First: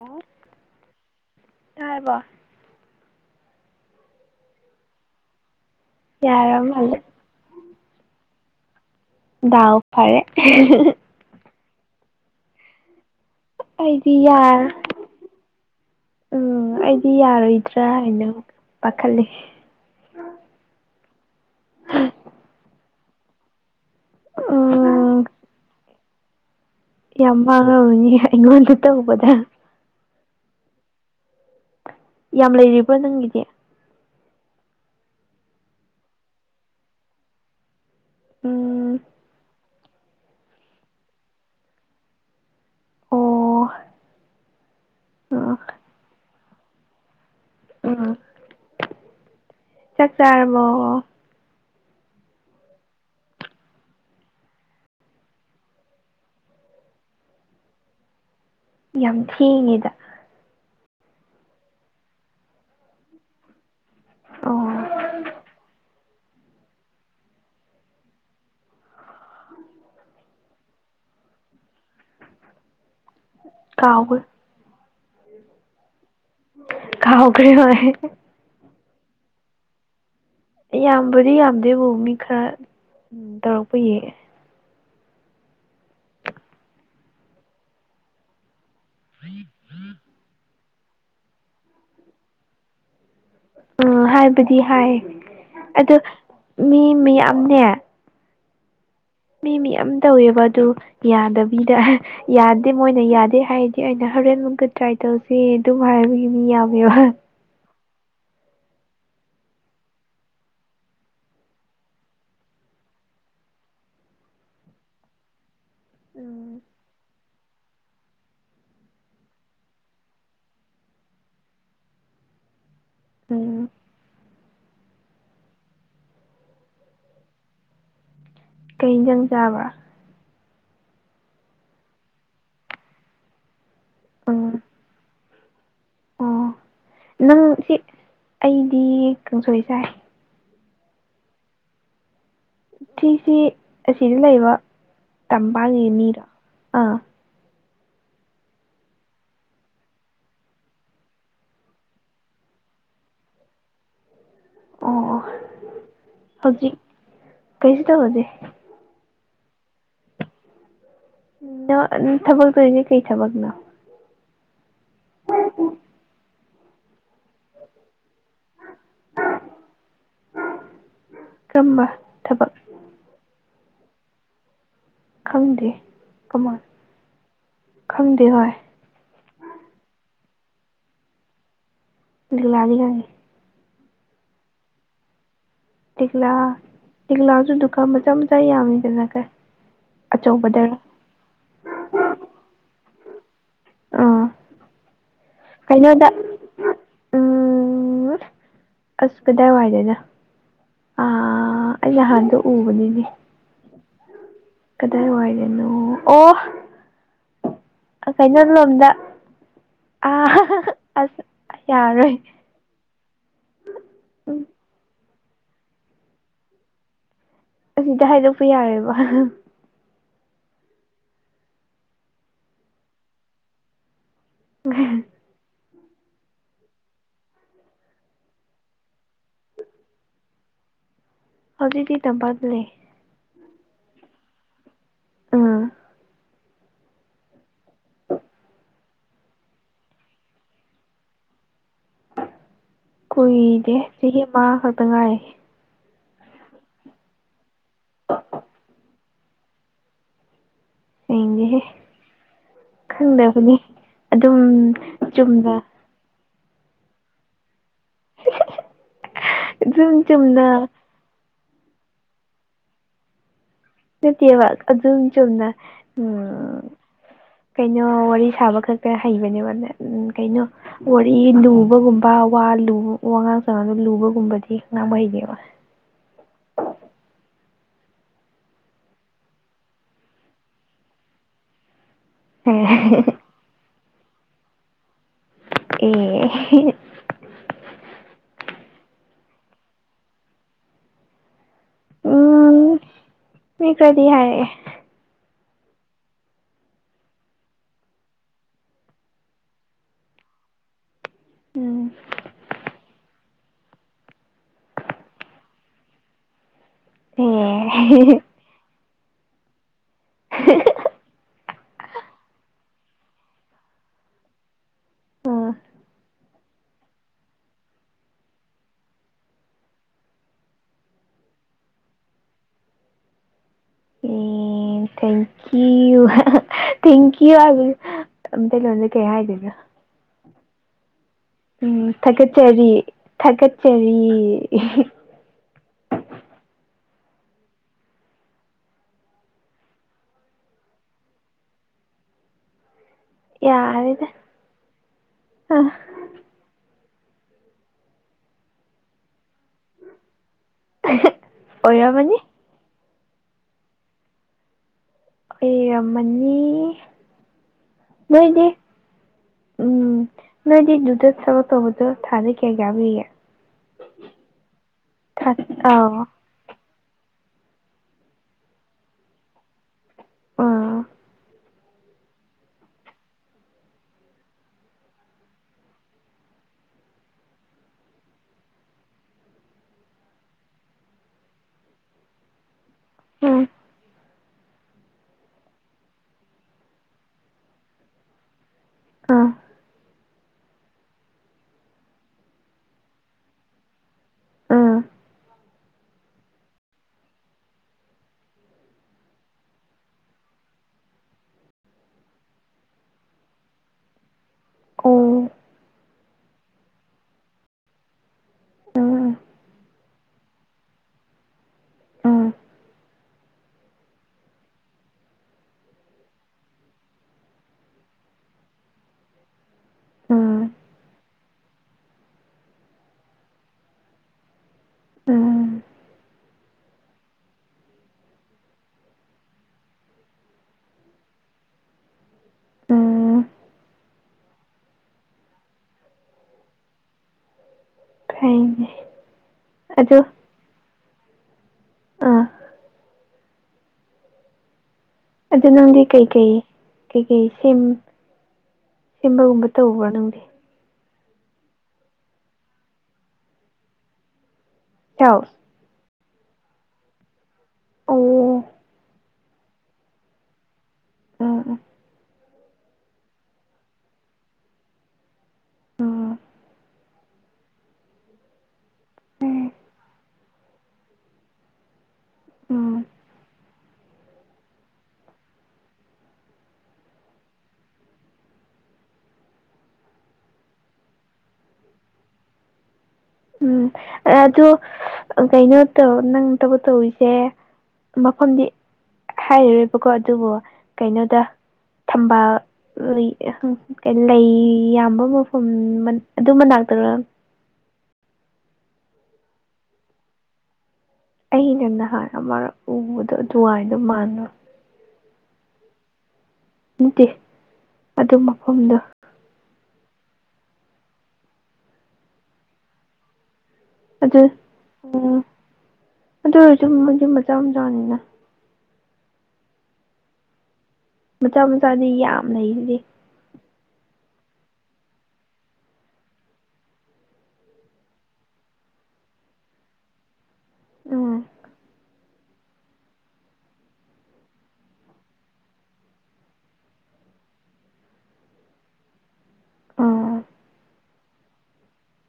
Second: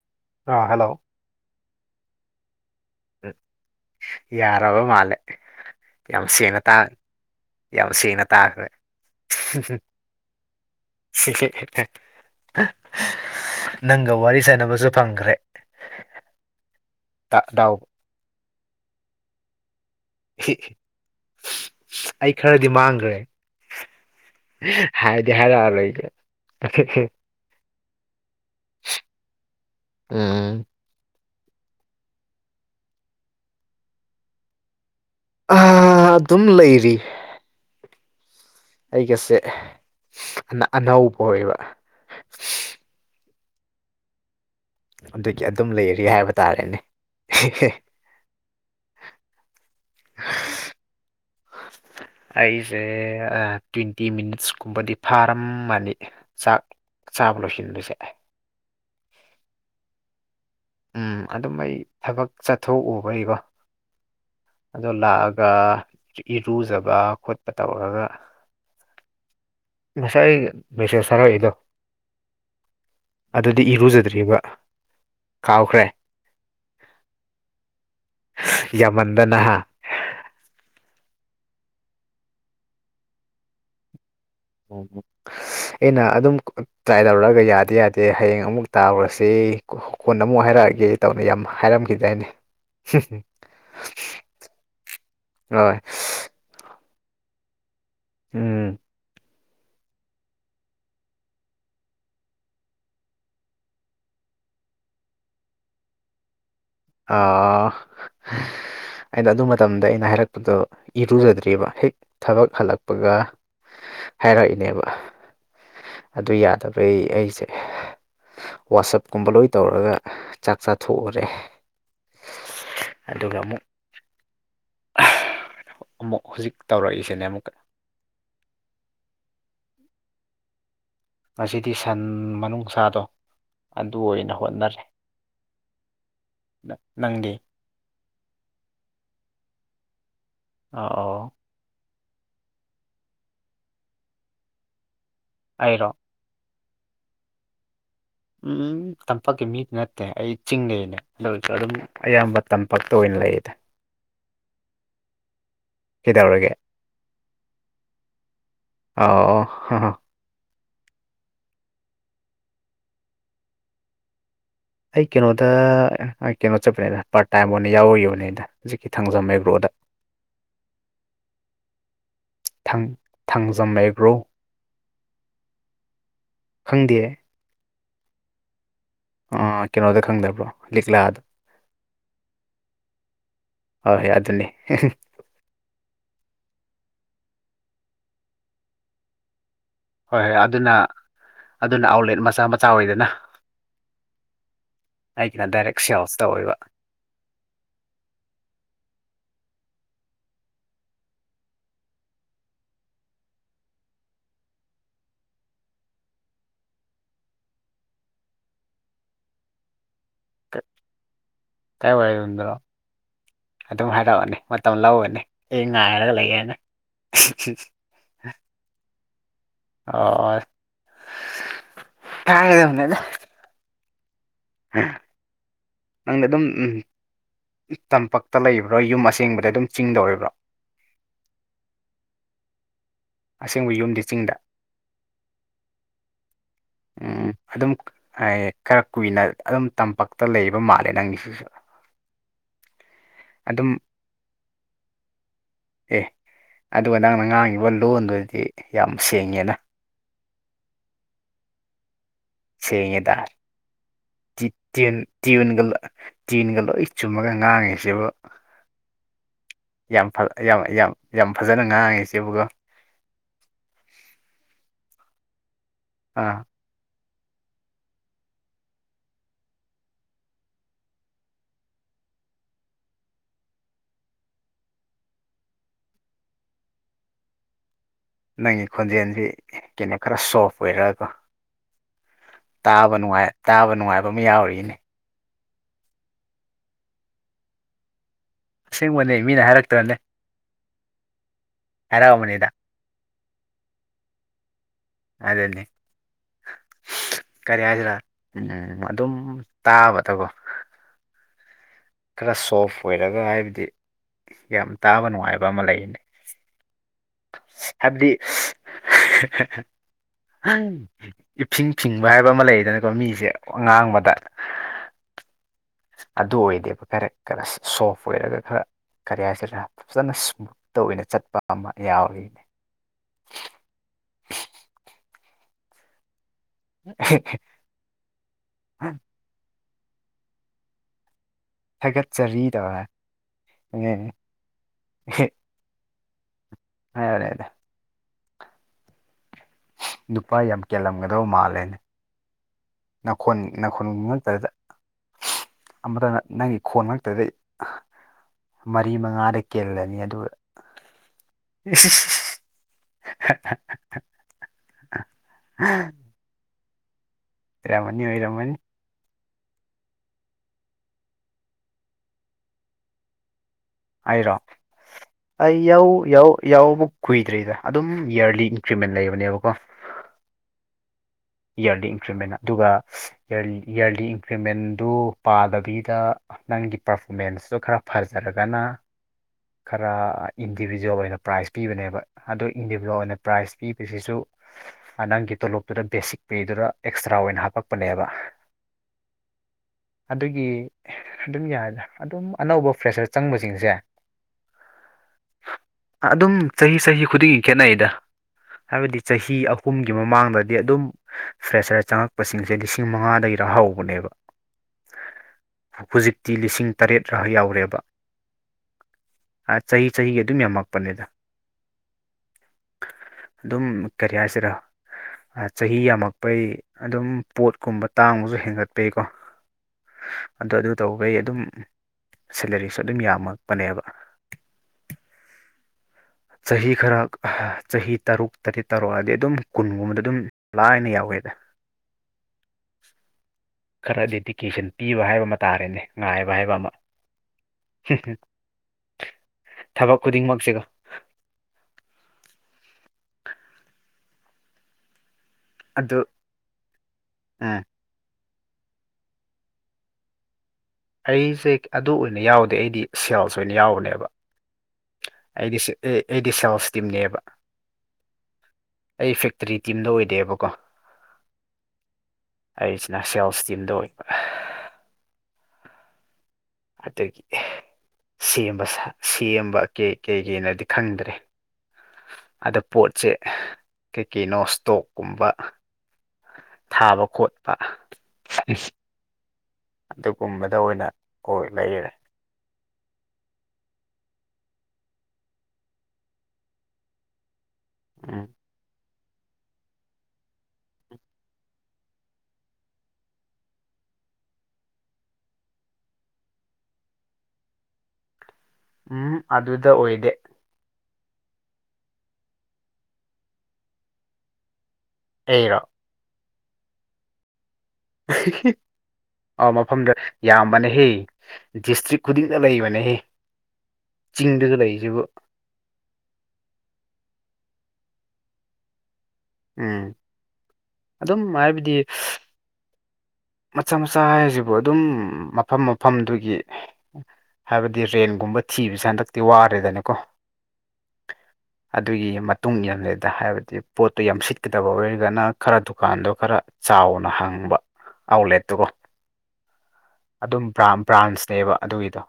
ꯑꯣ [unintelligible] ꯑꯥ ꯍꯜꯂꯣ ꯇꯥꯔꯕꯣ ꯌꯥꯔꯕ ꯃꯥꯜꯂꯦ ꯌꯥꯝ ꯌꯥꯔ ꯁꯦꯡꯅ ꯇꯥꯢ ꯃꯥꯜꯂꯦ ꯌꯥꯝ ꯁꯦꯡꯅ ꯇꯥꯈ꯭ꯔꯦ ꯗꯥꯎ ꯐꯔꯦ ꯍ ꯍ [unintelligible] ꯅꯪꯒ ꯑꯩꯗꯤ ꯋꯥꯔꯤ ꯌꯥꯔ ꯁꯅꯕꯁꯨ ꯐꯪꯈ꯭ꯔꯦ ꯎꯝ ꯑꯩꯗꯤ ꯇ- ꯗꯥꯎ ꯌꯥꯔꯣꯢꯗ꯭ꯔꯥ ꯍꯥꯢꯅ ꯄꯥꯈꯠꯂ ꯑꯩ ꯈꯔꯗꯤ ꯃꯥꯡꯈ꯭ꯔꯦ ꯎꯝ ꯍꯥꯏꯗꯤ ꯍꯥꯏꯔꯛ ꯑꯔꯣꯢꯒꯦ ꯌꯥꯝ ꯋꯥꯔꯝꯃꯅꯤ ꯑꯩꯉꯣꯟꯗ ꯇꯧꯕꯗ ꯎꯝ ꯌꯥꯝ ꯂꯩꯔꯤꯕ꯭ꯔ ꯅꯪꯒꯤꯁꯦ ꯑ ꯑꯗꯨꯝ ꯂꯩꯔꯤ ꯎꯝ ꯑꯩꯒꯤꯁꯦ ꯑꯅ ꯑꯅꯧꯕ ꯑꯣꯏꯕ ꯑꯣ ꯑ ꯑꯗꯨꯒꯤ ꯑꯗꯨꯝ ꯂꯩꯔꯤ ꯍꯥꯏꯕ ꯇꯥꯔꯦꯅꯦ ꯎꯝ ꯆꯥꯛ ꯆꯥꯔꯕꯣ ꯑ [inaudible] ꯑꯩꯁꯦ ꯑ ꯇ꯭ꯋꯦꯟꯇꯤ ꯃꯤꯅꯠꯁꯀꯨꯝꯕꯗꯤ ꯐꯥꯔꯝꯃꯅꯤ ꯆꯥꯛ ꯆꯥꯕ ꯂꯣꯏꯁꯤꯟꯕꯁꯦ ꯌꯥꯝ ꯊꯦꯡꯉꯦꯗ ꯎꯝ ꯑꯗꯨꯝ ꯑꯩ ꯊꯕꯛ ꯆꯠꯊꯣꯛꯎꯕꯩꯕꯣ ꯑꯣ ꯑꯗꯣ ꯂꯥꯛꯑꯒ ꯏꯔꯨꯖꯕ ꯈꯣꯠꯄ ꯇꯧꯔꯒ ꯉꯁꯥꯏ ꯑꯩ ꯃꯦꯁꯦꯖ ꯊꯥꯔꯛꯏꯗꯣ ꯑꯗꯨꯗꯤ ꯀꯥꯎꯒ꯭ꯔꯦ ꯏꯔꯨꯖꯗ꯭ꯔꯤꯕ ꯀꯥꯎꯈ꯭ꯔꯦ ꯀꯥꯎꯈ꯭ꯔꯦ ꯍꯣꯏ ꯌꯥꯝꯃꯟꯗꯅ ꯌꯥꯝꯕꯨꯗꯤ ꯌꯥꯝꯗꯦꯕꯨ ꯃꯤ ꯈꯔ ꯎ ꯇꯧꯔꯛꯄ ꯌꯦ ꯎꯝ ꯑꯩꯅ ꯑꯗꯨꯝ ꯇ꯭ꯔꯥꯏ ꯇꯧꯔꯛꯑꯒ ꯌꯥꯗꯦ ꯌꯥꯗꯦ ꯍꯌꯦꯡ ꯑꯃꯨꯛ ꯇꯥꯎꯔꯁꯤ ꯀꯣꯟꯅ ꯑꯃꯨꯛ ꯍꯥꯏꯔꯛꯑꯒꯦ ꯇꯧꯅ ꯌꯥꯝ ꯍꯥꯢꯔꯝꯈꯤꯗꯥꯢꯅꯦ ꯎꯝ ꯍꯥꯏꯕꯗꯤ ꯍꯥꯏ ꯍꯣꯏ ꯑꯗꯣ ꯃꯤ ꯃꯌꯥꯝꯅꯦ ꯎꯝ ꯃꯤ ꯃꯤꯌꯥꯝ ꯇꯧꯋꯦꯕ ꯑꯗꯨ ꯌꯥꯗꯕꯤꯗ ꯌꯥꯗꯦ ꯃꯣꯏꯅ ꯌꯥꯗꯦ ꯍꯥꯏꯗꯤ ꯑꯩꯅ ꯍꯣꯔꯦꯟ ꯃꯨꯛꯀ ꯇ꯭ꯔꯥꯏ ꯇꯧꯁꯤ ꯑꯗꯨꯝ ꯍꯥꯏꯕꯅꯦ ꯌꯥꯝ ꯑꯥ [unintelligible] ꯑꯩꯅ ꯑꯗꯨ ꯃꯇꯝꯗ ꯑꯩꯅ ꯍꯥꯏꯔꯛꯄꯗꯣ ꯏꯔꯨꯖꯗ꯭ꯔꯤꯕ ꯍꯦꯛ ꯊꯕꯛ ꯍꯜꯂꯛꯄꯒ ꯍꯥꯏꯔꯛꯏꯅꯦꯕ ꯑꯗꯨ ꯎꯝ ꯌꯥꯗꯕꯩ ꯑꯩꯁꯦ ꯋꯥꯁꯞꯀꯨꯝꯕ ꯂꯣꯏ ꯇꯧꯔꯒ ꯆꯥꯛ ꯆꯥꯊꯣꯛꯎꯔꯦ ꯑꯗꯨꯒ ꯑꯃꯨꯛ ꯎꯝ ꯑꯃꯨꯛ ꯍꯧꯖꯤꯛ ꯇꯧꯔꯛꯏꯁꯤꯅꯦ ꯑꯃꯨꯛꯀ ꯀꯩ ꯏꯟꯖꯥꯡ ꯆꯥꯕ ꯉꯁꯤꯗꯤ ꯁꯟ ꯃꯅꯨꯡꯁꯥꯗꯣ ꯑꯗꯨ ꯑꯣꯏꯅ ꯎꯝ ꯍꯣꯠꯅꯔꯦ꯫ ꯑꯣ ꯅꯪꯗꯤ ꯅꯪ ꯁꯤ ꯑꯩꯗꯤ ꯀꯥꯡꯁꯣꯏ ꯆꯥꯏ꯫ ꯑꯥ ꯑꯣ꯫ ꯁꯤꯁꯤ ꯑꯁꯤꯗ ꯂꯩꯕ ꯇꯝꯕꯥꯡꯒꯤ ꯑꯩꯔꯣ ꯃꯤꯔꯣ ꯑꯥ꯫ ꯎꯝ ꯇꯝꯄꯥꯛꯀꯤ ꯃꯤꯗꯤ ꯅꯠꯇꯦ ꯑꯩ ꯆꯤꯡꯗꯩꯅꯦ ꯑꯗꯨ ꯑꯣꯏꯁꯨ ꯑꯗꯨꯝ꯫ ꯑꯌꯥꯝꯕ ꯇꯝꯄꯥꯛꯛꯇ ꯑꯣꯏꯅ ꯂꯩꯌꯦꯗ꯫ ꯑꯣ ꯑꯣ ꯀꯩꯗꯧꯔꯒꯦ ꯍꯧꯖꯤꯛ ꯀꯩꯁꯨ ꯇꯧꯗꯦ꯫ ꯑ ꯑꯣ ꯍ ꯍ ꯅꯣ ꯎꯝ ꯊꯕꯛ ꯇꯧꯔꯤꯖꯦ ꯀꯩ ꯊꯕꯛꯅꯣ꯫ ꯑꯩ ꯀꯩꯅꯣꯗ ꯑ ꯀꯩꯅꯣ ꯆꯠꯄꯅꯦꯗ꯫ ꯄꯥꯔꯠ ꯇꯥꯏꯝ ꯑꯣꯏꯅ ꯌꯥꯎꯔꯨꯌꯨꯅꯦꯗ ꯍꯧꯖꯤꯛꯀꯤ ꯊꯥꯡꯖꯝ ꯑꯦꯒ꯭ꯔꯣꯗ꯫ ꯀꯝꯕ ꯊꯕꯛ꯫ ꯥꯊꯡ ꯊꯥꯡꯖꯝ ꯑꯦꯒ꯭ꯔꯣ꯫ ꯈꯪꯗꯦ ꯀꯃꯟ ꯈꯪꯗꯦ ꯈꯪꯗꯦ ꯍꯣꯏ ꯑ ꯀꯩꯅꯣꯗꯣ ꯈꯪꯗꯕ꯭ꯔꯣ ꯂꯤꯛꯂꯥꯗꯣ ꯂꯤꯛꯂꯥꯗꯤ ꯈꯡꯒꯦ ꯍꯣꯏ ꯍꯣꯏ ꯑꯗꯨꯅꯤ ꯂꯤꯛꯂꯥ ꯂꯤꯛꯂꯥꯁꯨ ꯗꯨꯀꯥꯟ ꯃꯆꯥ ꯃꯆꯥ ꯌꯥꯝꯃꯤꯗꯅ ꯀꯣ ꯍꯣꯏ ꯍꯣꯏ ꯑꯗꯨꯅ ꯑꯗꯨꯅ ꯑꯥꯎꯂꯦꯠ ꯃꯆꯥ ꯃꯆꯥ ꯑꯣꯏꯗꯅ ꯑꯥ ꯑꯩꯒꯤꯅ ꯗꯥꯏꯔꯦꯛ ꯀꯩꯅꯣꯗ ꯁꯦꯜꯁ ꯇꯧꯋꯦꯕ ꯎꯝ ꯑꯁ ꯀꯗꯥꯏꯋꯥꯏꯗꯅꯣ ꯑꯥ ꯑꯩ ꯅꯍꯥꯟꯗꯣ ꯎꯕꯅꯤꯅꯦ ꯀꯗꯥꯏꯋꯥꯏꯗꯅꯣ ꯑꯣ ꯑ‌ ꯀꯩꯅꯣꯂꯣꯝꯗ ꯌꯥꯔꯣꯏ ꯀꯥꯏꯋꯥꯏꯗꯅꯣ ꯑꯗꯨꯝ ꯍꯥꯏꯔꯛꯑꫭꯅ‌ꯦ ꯎꯝ ꯃꯇꯝ ꯂꯧꯔꯅ‌ꯦ ꯑꯦ ꯉꯥꯏꯔꯒ ꯂꯩꯌꯦꯅ‌ꯦ ꯑꯁꯤꯗ ꯍꯥꯏꯗꯣꯛꯄ ꯌꯥꯔꯦꯕ ꯑꯣ ꯇꯥꯒꯗꯝꯅꯤꯗ ꯑꯥ ꯅꯪꯅ ꯑꯗꯨꯝ ꯇꯝꯄꯛꯇ ꯂꯩꯕ꯭ꯔꯣ ꯌꯨꯝ ꯑꯁꯦꯡꯕꯗ ꯑꯗꯨꯝ ꯆꯤꯡꯗ ꯑꫭꯏꯕ꯭ꯔꯣ ꯍꯧꯖꯤꯗꯤ ꯇꯝꯄꯥꯛꯇꯂꯦ ꯑꯁꯦꯡꯕ ꯌꯨꯝꯗꯤ ꯆꯤꯡꯗ ꯎꯝ ꯎꯝ ꯑꯗꯨꯝ ꯑꯩ ꯈꯔ ꯀꯨꯏꯅ ꯑꯗꯨꯝ ꯇꯝꯄꯥꯛꯛꯇ ꯂꯩꯕ ꯃꯥꯜꯂꯦ ꯅꯪꯒꯤꯁꯤꯁꯨ ꯑꯗꯨꯝ ꯀꯨꯏꯗꯦ ꯆꯍꯤ ꯑꯃ ꯈꯛꯇ ꯉꯥꯏ ꯑꯦ ꯑꯗꯨꯒ ꯅꯪꯅ ꯉꯥꯡꯉꯤꯕ ꯂꯣꯟꯗꯨꯗꯤ ꯌꯥꯝ ꯁꯦꯡꯉꯦꯅ ꯁꯦꯡꯗꯦꯍꯦ ꯁꯦꯡꯒꯦꯗꯥ ꯑꯗꯨꯝ ꯇꯤ ꯇ꯭ꯌꯨꯟ ꯆꯨꯝꯅ ꯇ꯭ꯌꯨꯟꯒ ꯂꯣꯏ ꯇꯤꯟꯒ ꯂꯣꯏ ꯆꯨꯝꯃꯒ ꯉꯥꯡꯉꯤꯁꯤꯕꯨ ꯑꯗꯨꯝ ꯌꯥꯝ ꯐ ꯆꯨꯝꯅ ꯌꯥꯝ ꯌꯥꯝ ꯌꯥꯝ ꯐꯖꯅ ꯉꯥꯡꯉꯤꯁꯤꯕꯀꯣ ꯅꯠꯇꯦꯕ ꯑꯗꯨꯨꯝ ꯆꯨꯝꯅ ꯑꯥ ꯎꯝ ꯀꯩꯅꯣ ꯋꯥꯔꯤ ꯁꯥꯕ ꯈꯛꯇ ꯍꯩꯕꯅꯦꯕ ꯑꯗꯨꯅ ꯎꯝ ꯀꯩꯅꯣ ꯋꯥꯔꯤ ꯂꯨꯕꯒꯨꯝꯕ ꯋꯥ ꯂꯨ ꯋꯥꯉꯥꯡ ꯁꯉꯥꯡꯗꯣ ꯂꯨꯕꯒꯨꯝꯕꯗꯤ ꯉꯥꯡꯕ ꯍꯩꯇꯦꯕ ꯅꯪꯒꯤ ꯈꯣꯟꯖꯦꯟꯁꯤ ꯀꯩꯅꯣ ꯈꯔ ꯁꯣꯐ ꯑꯣꯏꯔꯀꯣ ꯇꯥꯕ ꯅꯨꯡꯉꯥꯏ ꯇꯥꯕ ꯅꯨꯡꯉꯥꯏꯕ ꯑꯃ ꯌꯥꯎꯔꯤꯅꯦ ꯑꯦ ꯑꯁꯦꯡꯕꯅꯦ ꯃꯤꯅ ꯍꯥꯏꯔꯛꯇ꯭ꯔꯅꯦ ꯍꯥꯏꯔꯛꯑꯝꯒꯅꯤꯗ ꯎꯝ ꯃꯤ ꯈꯔꯗꯤ ꯍꯥꯏꯔꯛꯑꯦ ꯑꯗꯨꯅꯦ ꯀꯔꯤ ꯍꯥꯏꯁꯤꯔꯥ ꯎꯝ ꯑꯗꯨꯝ ꯇꯥꯕꯗꯀꯣ ꯎꯝ ꯈꯔ ꯁꯣꯐ ꯑꯣꯏꯔꯒ ꯍꯥꯏꯕꯗꯤ ꯌꯥꯝ ꯇꯥꯕ ꯅꯨꯡꯉꯥꯏꯕ ꯑꯃ ꯂꯩꯅꯤ ꯍꯥꯏꯕꯗꯤ ꯑꯦ [unintelligible] ꯏꯐꯤꯡ ꯐꯤꯡꯕ ꯍꯥꯏꯕ ꯑꯃ ꯂꯩꯗꯅꯀꯣ ꯃꯤꯁꯦ ꯋꯥꯉꯥꯡꯕꯗ ꯎꯝ ꯑꯗꯨ ꯑꯣꯏꯗꯦꯕꯔ ꯈꯔ ꯁꯣꯐ ꯑꯣꯏꯔꯒ ꯈꯔ ꯀꯔꯤ ꯍꯥꯏꯁꯤꯔ ꯐꯖꯅ ꯁꯃꯨ ꯇ ꯑꯣꯏꯅ ꯆꯠꯄ ꯑꯃ ꯌꯥꯎꯔꯤꯅꯦ ꯎ ꯊꯦꯡꯀꯌꯨ ꯊꯦꯡꯀꯌꯨ ꯃꯩꯇꯩ ꯂꯣꯟꯗ ꯀꯩ ꯍꯥꯏꯗꯣꯏꯅꯣ ꯎꯝ ꯊꯥꯒꯠꯆꯔꯤ ꯊꯀꯠꯆꯔꯤ ꯇꯧꯔ ꯊꯀꯠꯆꯔꯤ ꯎꯝ [unintelligible] ꯅꯨꯄꯥ ꯌꯥꯝ ꯀꯦꯜꯂꯝꯒꯗꯕ ꯃꯥꯜꯂꯦꯅꯦ ꯅꯥꯈꯣꯟ ꯅꯥꯈꯣꯟ ꯌꯥꯔꯦꯗ [unintelligible] ꯑꯥ ꯑꯃꯔꯥꯅꯥ ꯅꯪꯒꯤ ꯈꯣꯟ ꯃꯔꯛꯇꯗꯩ ꯃꯔꯤ ꯃꯉꯥꯗ ꯀꯦꯜꯂꯅꯤ ꯑꯗꯨꯒ ꯏꯁꯁ ꯑꯣꯏꯔꯝꯃꯅꯤ ꯑꫭꯏꯔꯝꯃꯅꯤ ꯑꯣꯏꯔꯝꯃꯅꯤ ꯅꯣꯏꯗꯤ ꯑꯣꯏꯔꯝꯃꯅꯤ ꯎꯝ ꯅꯣꯏꯗꯤ ꯗꯨꯗ ꯊꯕꯛ ꯇꯧꯕꯗꯣ ꯊꯥꯗ ꯀꯌꯥ ꯀꯌꯥ ꯄꯤꯒꯦ ꯑꯩꯔꯣ ꯊꯥ ꯑꯩ ꯌꯥꯎ ꯑꯥꯎ ꯌꯥꯎ ꯌꯥꯎꯕꯨꯛ ꯀꯨꯏꯗ꯭ꯔꯤꯗ ꯑꯗꯨꯝ ꯌꯔꯂꯤ ꯏꯟꯀ꯭ꯔꯤꯃꯦꯟ ꯂꯩꯕꯅꯦꯕꯀꯣ ꯎꯝ ꯌꯔꯂꯤ ꯏꯟꯀ꯭ꯔꯤꯃꯦꯟ ꯑꯗꯨꯒ ꯌꯔꯂꯤ ꯌꯔꯂꯤ ꯏꯟꯀ꯭ꯔꯤꯃꯦꯟꯗꯨ ꯄꯥꯗꯕꯤꯗ ꯅꯪꯒꯤ ꯄꯔꯐꯣꯃꯦꯟꯁꯁꯨ ꯈꯔ ꯐꯖꯔꯒꯅ ꯈꯔ ꯏꯟꯗꯤꯕꯤꯖꯨꯋꯦꯜ ꯑꯣꯏꯅ ꯄ꯭ꯔꯥꯏꯖ ꯄꯤꯕꯅꯦꯕ ꯑꯗꯨ ꯏꯟꯗꯤꯚꯂꯣ ꯑꯣꯏꯅ ꯎꯝ ꯄ꯭ꯔꯥꯏꯖ ꯄꯤꯕꯁꯤꯁꯨ ꯅꯪꯒꯤ ꯇꯣꯂꯣꯞꯇꯨꯗ ꯕꯦꯁꯤꯛ ꯄꯦꯗꯨꯗ ꯑꯦꯛꯁꯇ꯭ꯔꯥ ꯑꯣꯏꯅ ꯍꯥꯞꯄꯛꯄꯅꯦꯕ ꯑ ꯑꯗꯨꯒꯤ ꯑꯗꯨꯝ ꯌꯥꯏꯗ ꯑꯗꯨꯝ ꯑꯅꯧꯕ ꯐ꯭ꯔꯦꯁꯔ ꯆꯪꯕꯁꯤꯡꯁꯦ꯫ ꯑꯥ ꯑꯗꯨꯝ ꯆꯍꯤ ꯆꯍꯤ ꯈꯨꯗꯤꯡꯒꯤ ꯈꯦꯠꯅꯩꯌ‌ꯦꯗ꯫ ꯍꯥꯏꯕꯗꯤ ꯆꯍꯤ ꯑꯍꯨꯝꯒꯤ ꯃꯃꯥꯡꯗꯗꯤ ꯑꯗꯨꯝ꯫ ꯐ꯭ꯔꯦꯔꯁ ꯆꯪꯉꯛꯄꯁꯤꯡꯁꯦ ꯂꯤꯁꯤꯡ ꯃꯉꯥꯗꯩꯔ ꯍꯧꯕꯅꯦꯕ ꯑꯣ ꯍꯨꯖꯤꯛ ꯇꯤ ꯂꯤꯁꯤꯡ ꯇꯔꯦꯠꯔ ꯌꯥꯎꯔꯦꯕ꯫ ꯎꯝ ꯑꯥ ꯆꯍꯤ ꯆꯍꯤꯒꯤ ꯑꯗꯨꯝ ꯌꯥꯝꯃꯛꯄꯅꯦꯗ꯫ ꯎꯝ ꯑꯗꯨꯝ ꯀꯔꯤ ꯍꯥꯏꯁꯤꯔꯥ ꯑ ꯆꯍꯤ ꯌꯥꯝꯃꯛꯄꯩ ꯑꯗꯨꯝ ꯄꯣꯠꯀꯨꯝꯕ ꯇꯥꯡꯕꯁꯨ ꯍꯦꯟꯒꯠꯄꯩꯀꯣ꯫ ꯑꯗꯣ ꯎꯝ ꯑꯗꯨ ꯇꯧꯕꯩ ꯑꯗꯨꯝ ꯁꯦꯂꯔꯤꯁꯨ ꯑꯗꯨꯝ ꯌꯥꯝꯃꯛꯄꯅꯦꯕ꯫ ꯎꯝ ꯆꯍꯤ ꯈꯔ ꯆꯍꯤ ꯇꯔꯨꯛ ꯇꯔꯦꯠ ꯇꯔꯨꯑꯗꯤ ꯑꯗꯨꯝ ꯀꯨꯟꯒꯨꯝꯕꯗ ꯑꯗꯨꯝ ꯂꯥꯏꯅ ꯌꯥꯎꯋꯦꯗ ꯎꯝ ꯈꯔ ꯗꯦꯗꯤꯀꯦꯁꯟ ꯄꯤꯕ ꯍꯥꯏꯕ ꯑꯃ ꯇꯥꯔꯦꯅꯦ ꯉꯥꯏꯕ ꯍꯥꯏꯕ ꯑꯃ ꯐꯩꯅꯦ ꯑꯗꯨ ꯊꯕꯛ ꯈꯨꯗꯤꯡꯃꯛꯁꯤꯒ ꯑꯥ ꯑꯗꯨ ꯅꯪꯗꯤ ꯀꯩꯀꯩ ꯀꯩꯀꯩ ꯁꯤꯝ ꯎꯝ ꯁꯦꯝꯕꯒꯨꯝꯕ ꯇꯧꯕ꯭ꯔ ꯅꯪꯗꯤ ꯑꯩꯁꯦ ꯑꯗꯨ ꯑꯣꯏꯅ ꯌꯥꯎꯗꯦ ꯑꯩꯗꯤ ꯁꯦꯜꯁ ꯑꯣꯏꯅ ꯌꯥꯎꯕꯅꯦꯕ ꯁꯦꯜꯁ ꯑꯩꯗꯤ ꯁꯦ ꯑꯦ ꯑꯩꯗꯤ ꯁꯣꯜꯁ ꯇꯤꯝꯅꯦꯕ ꯑꯣ ꯑꯩ ꯐꯦꯛꯇꯔꯤ ꯇꯤꯝꯗ ꯑꯣꯏꯗꯦꯕꯀꯣ ꯎꯝ ꯎꯝ ꯑꯩꯁꯤꯅ ꯁꯦꯜꯁ ꯇꯤꯝꯗ ꯑꯣꯏꯕ꯫ ꯂꯧꯁꯤꯟꯕ ꯉꯝꯗꯕ ꯍꯗꯒꯤ ꯑꯦ ꯁꯦꯝꯕ ꯁꯥ ꯎꯝ ꯁꯦꯝꯕ ꯀꯦ ꯀꯩꯒꯤꯅꫭꯗꯤ ꯈꯪꯗ꯭ꯔꯦ ꯑꯗ ꯎꯝ ꯄꯣꯠꯁꯦ ꯑꯍ ꯀꯩ ꯀꯩꯅꯣ ꯏꯁꯇꯣꯛꯀꯨꯝꯕ ꯊꯥꯕ ꯈꯣꯠꯄ ꯆꯠꯂꯤꯁꯦ ꯑꯗꯨꯒꯨꯝꯕꯗ ꯑꯣꯏꯅ ꯀꯣꯏ ꯂꯩꯔꯦ ꯎꯝ ꯑ ꯑꯗꯨ ꯑ ꯀꯩꯅꯣ ꯇꯧ ꯅꯪ ꯊꯕꯛ ꯇꯧꯔꯤꯁꯦ ꯎꯝ ꯃꯐꯝꯗꯤ ꯍꯥꯏꯔꯔꯣꯏꯕꯀꯣ ꯑꯗꯨꯕꯨ ꯀꯩꯅꯣꯗ ꯊꯕꯥꯜ ꯑ ꯂꯩ ꯀꯩꯅꯣ ꯂꯩ ꯌꯥꯝꯕ ꯃꯐꯝ ꯃꯟ ꯑꯗꯨ ꯃꯅꯥꯛ ꯇꯔꯪ ꯎꯝ ꯍꯞ ꯑꯗꯨꯗ ꯑꯣꯏꯗꯦ ꯑꯩꯅ ꯅꯍꯥꯟ ꯑꯃꯔꯛ ꯎꯕꯗꯣ ꯑꯗꯨꯋꯥꯏꯗꯣ ꯃꯥꯟꯕ ꯑ‌ꯩꯔꫭ ꯅꯠꯇꯦ ꯑꯗꯨ ꯑꯍꯤ ꯍꯤ ꯃꯐꯝꯗꯣ ꯑꯥ ꯃꯐꯝꯗ ꯌꯥꯝꯕꯅꯦꯍꯦ ꯗꯤꯁꯇ꯭ꯔꯤꯛ ꯈꯨꯗꯤꯡꯗ ꯂꯩꯕꯅꯦꯍꯦ ꯑꯗꯨ ꯆꯤꯡꯗꯁꯨ ꯂꯩꯔꯤꯁꯤꯕꯨ ꯎꯝ ꯑꯗꯨ ꯑꯣꯏꯔꯖꯨꯝ ꯖꯨꯝ ꯃꯆꯥ ꯃꯆꯥꯅꯤꯅ ꯎꯝ ꯑꯗꯨꯝ ꯍꯥꯏꯕꯗꯤ ꯁꯁ ꯂꯩꯕꯗꯤ ꯃꯆꯥ ꯃꯆꯥ ꯍꯥꯏꯖꯤꯕꯨ ꯑꯗꯨꯝ ꯃꯐꯝ ꯃꯐꯝꯗꯨꯒꯤ ꯍꯥꯏꯕꯗꯤ ꯔꯦꯟꯒꯨꯝꯕ ꯊꯤꯕꯁꯦ ꯍꯟꯗꯛꯇꯤ ꯋꯥꯔꯦꯗꯅꯀꯣ ꯎꯝ ꯑꯗꯨꯒꯤ ꯃꯇꯨꯡ ꯌꯥꯟꯂꯦꯗ ꯍꯥꯏꯕꯗꯤ ꯄꯣꯠꯇꯣ ꯌꯥꯝ ꯁꯤꯠꯀꯗꯕ ꯑꯣꯏꯔꯒꯅ ꯈꯔ ꯗꯨꯀꯥꯟꯗꯣ ꯈꯔ ꯆꯥꯎꯅ ꯍꯥꯡꯕ ꯑꯥꯎꯂꯦꯠꯇꯨꯀꯣ ꯎꯝ ꯑꯗꯨꯝ ꯕ꯭ꯔꯥꯝ ꯕ꯭ꯔꯥꯟꯁꯅꯦꯕ ꯑꯗꯨꯒꯤꯗꯣ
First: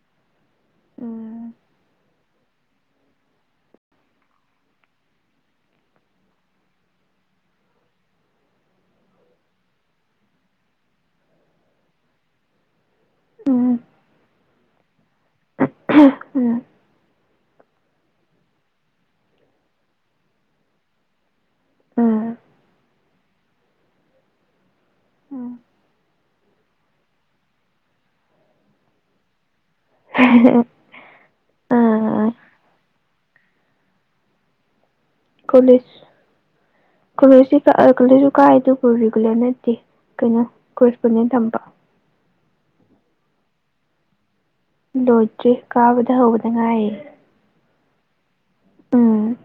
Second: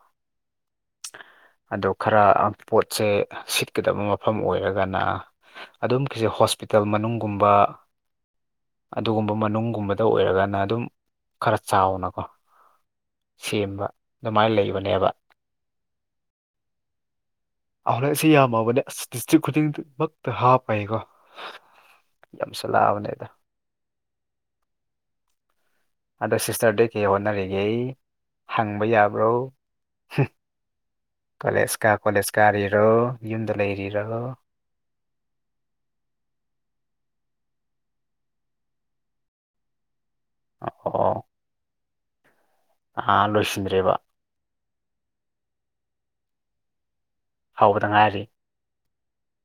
ꯎꯝ ꯑꯗꯨ ꯈꯔ ꯑ ꯄꯣꯠꯁꯦ ꯁꯤꯠꯀꯗꯕ ꯃꯐꯝ ꯑꯣꯏꯔꯒꯅ ꯑꯗꯨꯝ ꯈꯤꯁꯦ ꯍꯣꯁꯄꯤꯇꯥꯜ ꯃꯅꯨꯡꯒꯨꯝꯕ ꯑꯗꯨꯒꯨꯝꯕ ꯃꯅꯨꯡꯒꯨꯝꯕꯗ ꯑꯣꯏꯔꯒꯅ ꯑꯗꯨꯝ ꯈꯔ ꯆꯥꯎꯅꯀꯣ ꯎꯝ ꯁꯦꯝꯕ ꯑꯗꯨꯃꯥꯏ ꯂꯩꯕꯅꯦꯕ ꯎꯝ ꯑꯥꯎꯂ‌ꯦꯠꯁ‌ꯦ ꯌꯥꯝꯃꯕꯅꯦ ꯑꯁ ꯗꯤꯁꯇ꯭ꯔꯤꯛ ꯈꯨꯗꯤꯡꯃꯛꯇ ꯍꯥꯞꯄꯩꯀꯣ ꯌꯥꯝꯁꯜꯂꯛꯑꯕꯅ‌ꯦꯗ ꯎꯝ ꯎꯝ ꯑꯗꯣ ꯁꯤꯁꯇꯔꯗꯤ ꯀꯩ ꯍꯣꯠꯅꯔꯤꯒꯦ ꯍꯪꯕ ꯌꯥꯕ꯭ꯔꯣ ꯀꯣꯂꯦꯖ ꯀꯥ ꯀꯣꯂꯦꯖ ꯑ ꯀꯥꯔꯤꯔꯣ ꯌꯨꯝꯗ ꯂꯩꯔꯤꯔꯣ ꯀꯣꯂꯦꯖ ꯀꯣꯂꯦꯖꯁꯤ ꯀꯥ ꯑ ꯀꯣꯂꯦꯖꯁꯨ ꯀꯥꯏ ꯑꯗꯨꯕꯨ ꯔꯤꯒꯨꯂꯔ ꯅꯠꯇꯦ ꯀꯩꯅꯣ ꯑꯣ ꯀꯣꯔꯦꯖꯄꯣꯟꯗꯦꯟ ꯊꯝꯕ ꯑꯥ ꯂꯣꯏꯁꯤꯟꯗ꯭ꯔꯤꯕ ꯂꯣꯏꯗꯔꯤ ꯀꯥꯕꯗ ꯍꯧꯕꯗ ꯉꯥꯏꯔꯤ ꯍꯧꯕꯗ ꯉꯥꯏꯔꯤ ꯎꯝ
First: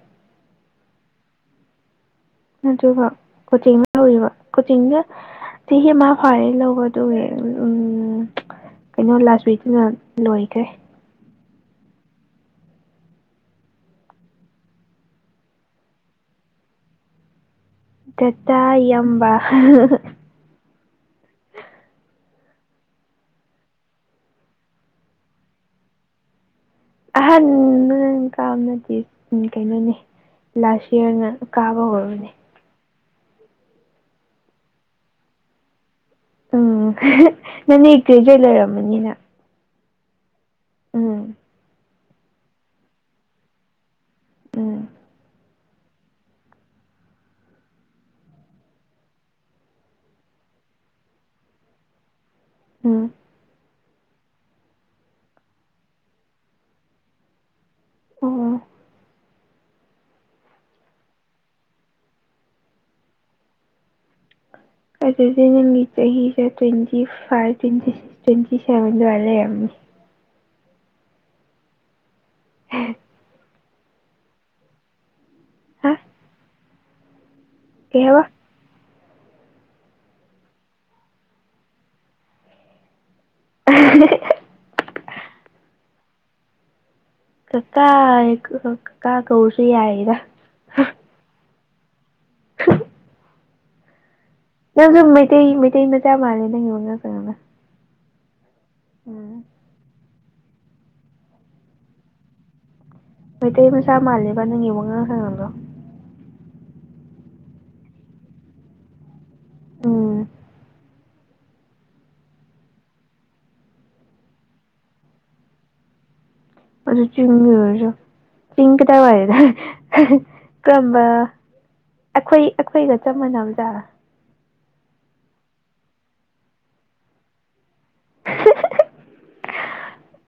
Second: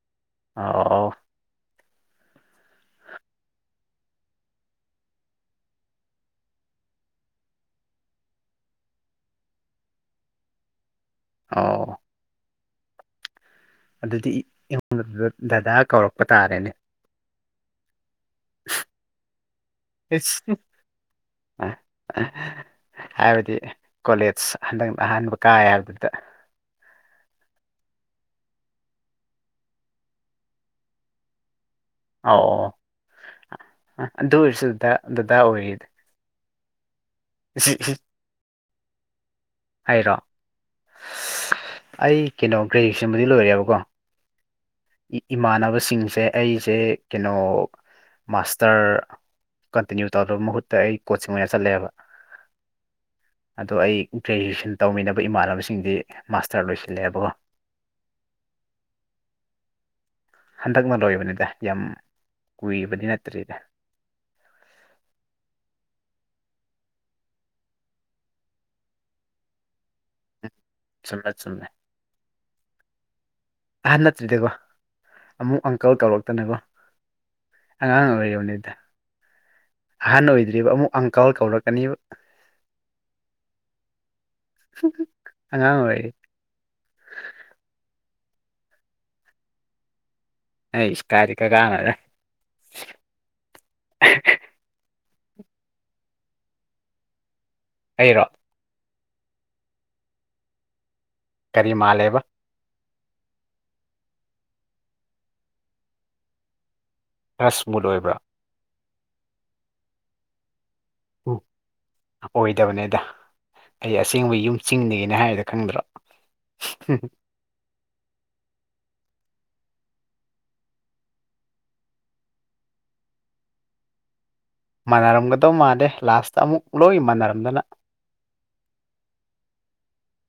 ꯑꯥ ꯑꯥꯎ ꯑꯥꯎ ꯑꯗꯨꯒ ꯀꯣꯆꯤꯡ ꯌꯥꯎꯔꯤꯕ ꯀꯣꯆꯤꯡꯖꯦ ꯆꯍꯤ ꯑꯃ ꯐꯥꯔꯦ ꯂꯧꯕ ꯑꯗꯨꯒꯤ ꯎꯝ ꯎꯝ ꯎꯝ ꯀꯩꯅꯣ ꯂꯥꯁ ꯋꯤꯛꯅ ꯂꯣꯏꯒ꯭ꯔꯦ ꯑꯥꯎ ꯑꯣ ꯑꯗꯨꯗꯤ ꯑꯩꯉꯣꯟꯗ ꯗꯗ ꯗꯗꯥ ꯀꯧꯔꯛꯄ ꯇꯥꯔꯦꯅꯦ ꯗꯗꯥ ꯏꯌꯥꯝꯕ ꯍ ꯍ ꯍ [unintelligible] ꯍꯥꯏꯕꯗꯤ ꯀꯣꯂꯦꯖ ꯍꯟꯗꯛꯅ ꯑꯍꯥꯟꯕ ꯀꯥꯏ ꯍꯥꯏꯕꯗꯨꯗ ꯑꯍꯥꯟꯕꯗ ꯀꯥꯕ ꯅꯠꯇꯤꯌꯦ ꯎꯝ ꯀꯩꯅꯣꯅꯦ ꯂꯥꯁ ꯏꯌꯔꯅ ꯀꯥꯕ ꯍꯧꯔ ꯑꯣ ꯑ ꯑꯗꯨ ꯑꯣꯏꯔꯁꯨ [unintelligible] ꯑꯣꯏꯔꯤꯗꯤ ꯎꯝ ꯅꯪꯗꯤ [unintelligible] ꯂꯩꯔꯝꯕꯅꯤꯅ ꯑꯩꯔꯣ ꯑꯩ ꯀꯩꯅꯣ ꯒ꯭ꯔꯦꯖꯨꯋꯦꯁꯟꯕꯨꯗꯤ ꯂꯣꯏꯔꯦꯕꯀꯣ ꯎꯝ ꯏꯃꯥꯟꯅꯕꯁꯤꯡꯁꯦ ꯑꯩꯁꯦ ꯀꯩꯅꯣ ꯃꯥꯁꯇꯔ ꯀꯟꯇꯤꯅ꯭ꯌꯨ ꯇꯧꯗꯕ ꯃꯍꯨꯠꯇ ꯑꯩ ꯀꯣꯆꯤꯡ ꯑꯣꯏꯅ ꯆꯠꯂꯦꯕ ꯎꯝ ꯑꯗꯣ ꯑꯩ ꯒ꯭ꯔꯦꯖꯨꯋꯦꯁꯟ ꯇꯧꯃꯤꯟꯅꯕ ꯏꯃꯥꯟꯅꯕꯁꯤꯡꯗꯤ ꯃꯥꯁꯇꯔ ꯂꯣꯏꯁꯤꯜꯂꯦꯕꯀꯣ ꯑꯣ ꯍꯟꯗꯛꯅ ꯂꯣꯏꯕꯅꯤꯗ ꯌꯥꯝ ꯀꯨꯏꯕꯗꯤ ꯅꯠꯇ꯭ꯔꯤꯗ ꯑꯗꯨꯗꯤ ꯅꯪꯒꯤ ꯆꯍꯤꯁꯦ twenty five twenty six twenty seven ꯑꯗꯨꯋꯥꯏꯗ ꯂꯩꯔꯝꯃꯤ ꯎꯝ ꯆꯨꯝꯃꯦ ꯆꯨꯝꯃꯦ [unintelligible] ꯑꯍꯟ ꯅꯠꯇ꯭ꯔꯤꯗꯀꯣ ꯑꯃꯨꯛ ꯍꯥ ꯑꯪꯀꯜ ꯇꯧꯔꯛꯇꯅꯀꯣ ꯀꯩ ꯑꯉꯥꯡ ꯍꯥꯏꯕ ꯑꯣꯏꯔꯤꯕꯅꯤꯗ ꯑꯍꯥꯟ ꯑꯣꯏꯗ꯭ꯔꯤꯕ ꯑꯃꯨꯛ ꯑꯪꯀꯜ ꯀꯧꯔꯛꯀꯅꯤꯕ ꯑ [unintelligible] [unintelligible] ꯑꯉꯥꯡ ꯑꯣꯏꯔꯤ ꯀꯀꯥ ꯀꯀꯥ ꯀꯧꯔꯁꯨ ꯌꯥꯏꯗ ꯑꯁ ꯀꯥꯏꯗꯩ ꯀꯀꯥꯅꯣꯗ [unintelligible] ꯅꯪꯁꯨ ꯃꯩꯇꯩ ꯃꯩꯇꯩ ꯃꯆꯥ ꯃꯥꯜꯂꯦ ꯅꯪꯒꯤ ꯋꯉꯥꯡ ꯁꯉꯥꯡꯗꯣ ꯑꯩꯔꯣ ꯎꯝ ꯀꯔꯤ ꯃꯥꯥꯜꯂꯦꯕ ꯃꯩꯇꯩ ꯃꯆꯥ ꯃꯥꯜꯂꯤꯕ ꯅꯪꯒꯤ ꯋꯥꯉꯥꯡ ꯁꯉꯥꯡꯗꯣ ꯈꯔ ꯁ꯭ꯃꯨꯠ ꯑꯣꯏꯕ꯭ꯔꯥ ꯎꯝ ꯎꯝ ꯑꯣꯏꯗꯕꯅꯦꯗ ꯑꯩ ꯑꯁꯦꯡꯕ ꯌꯨꯝ ꯆꯤꯡꯗꯩꯒꯤꯅꯦ ꯍꯥꯏꯗꯣ ꯈꯪꯗ꯭ꯔꯣ ꯑꯗꯨ ꯆꯤꯡꯁꯨ ꯑꯣꯏꯔꯁꯨ ꯆꯤꯡ ꯀꯗꯥꯏꯋꯥꯏꯗꯅꯣ [unintelligible] ꯑꯩꯈꯣꯏ ꯑꯩꯈꯣꯏꯒ ꯆꯞ ꯃꯥꯟꯅꯕꯖꯥꯠꯂꯥ ꯃꯥꯟꯅꯔꯝꯒꯗꯧ ꯃꯥꯥꯟꯂꯦ ꯂꯥꯁꯇ ꯑꯃꯨꯛ ꯂꯣꯏ ꯃꯥꯟꯅꯔꯝꯗꯅ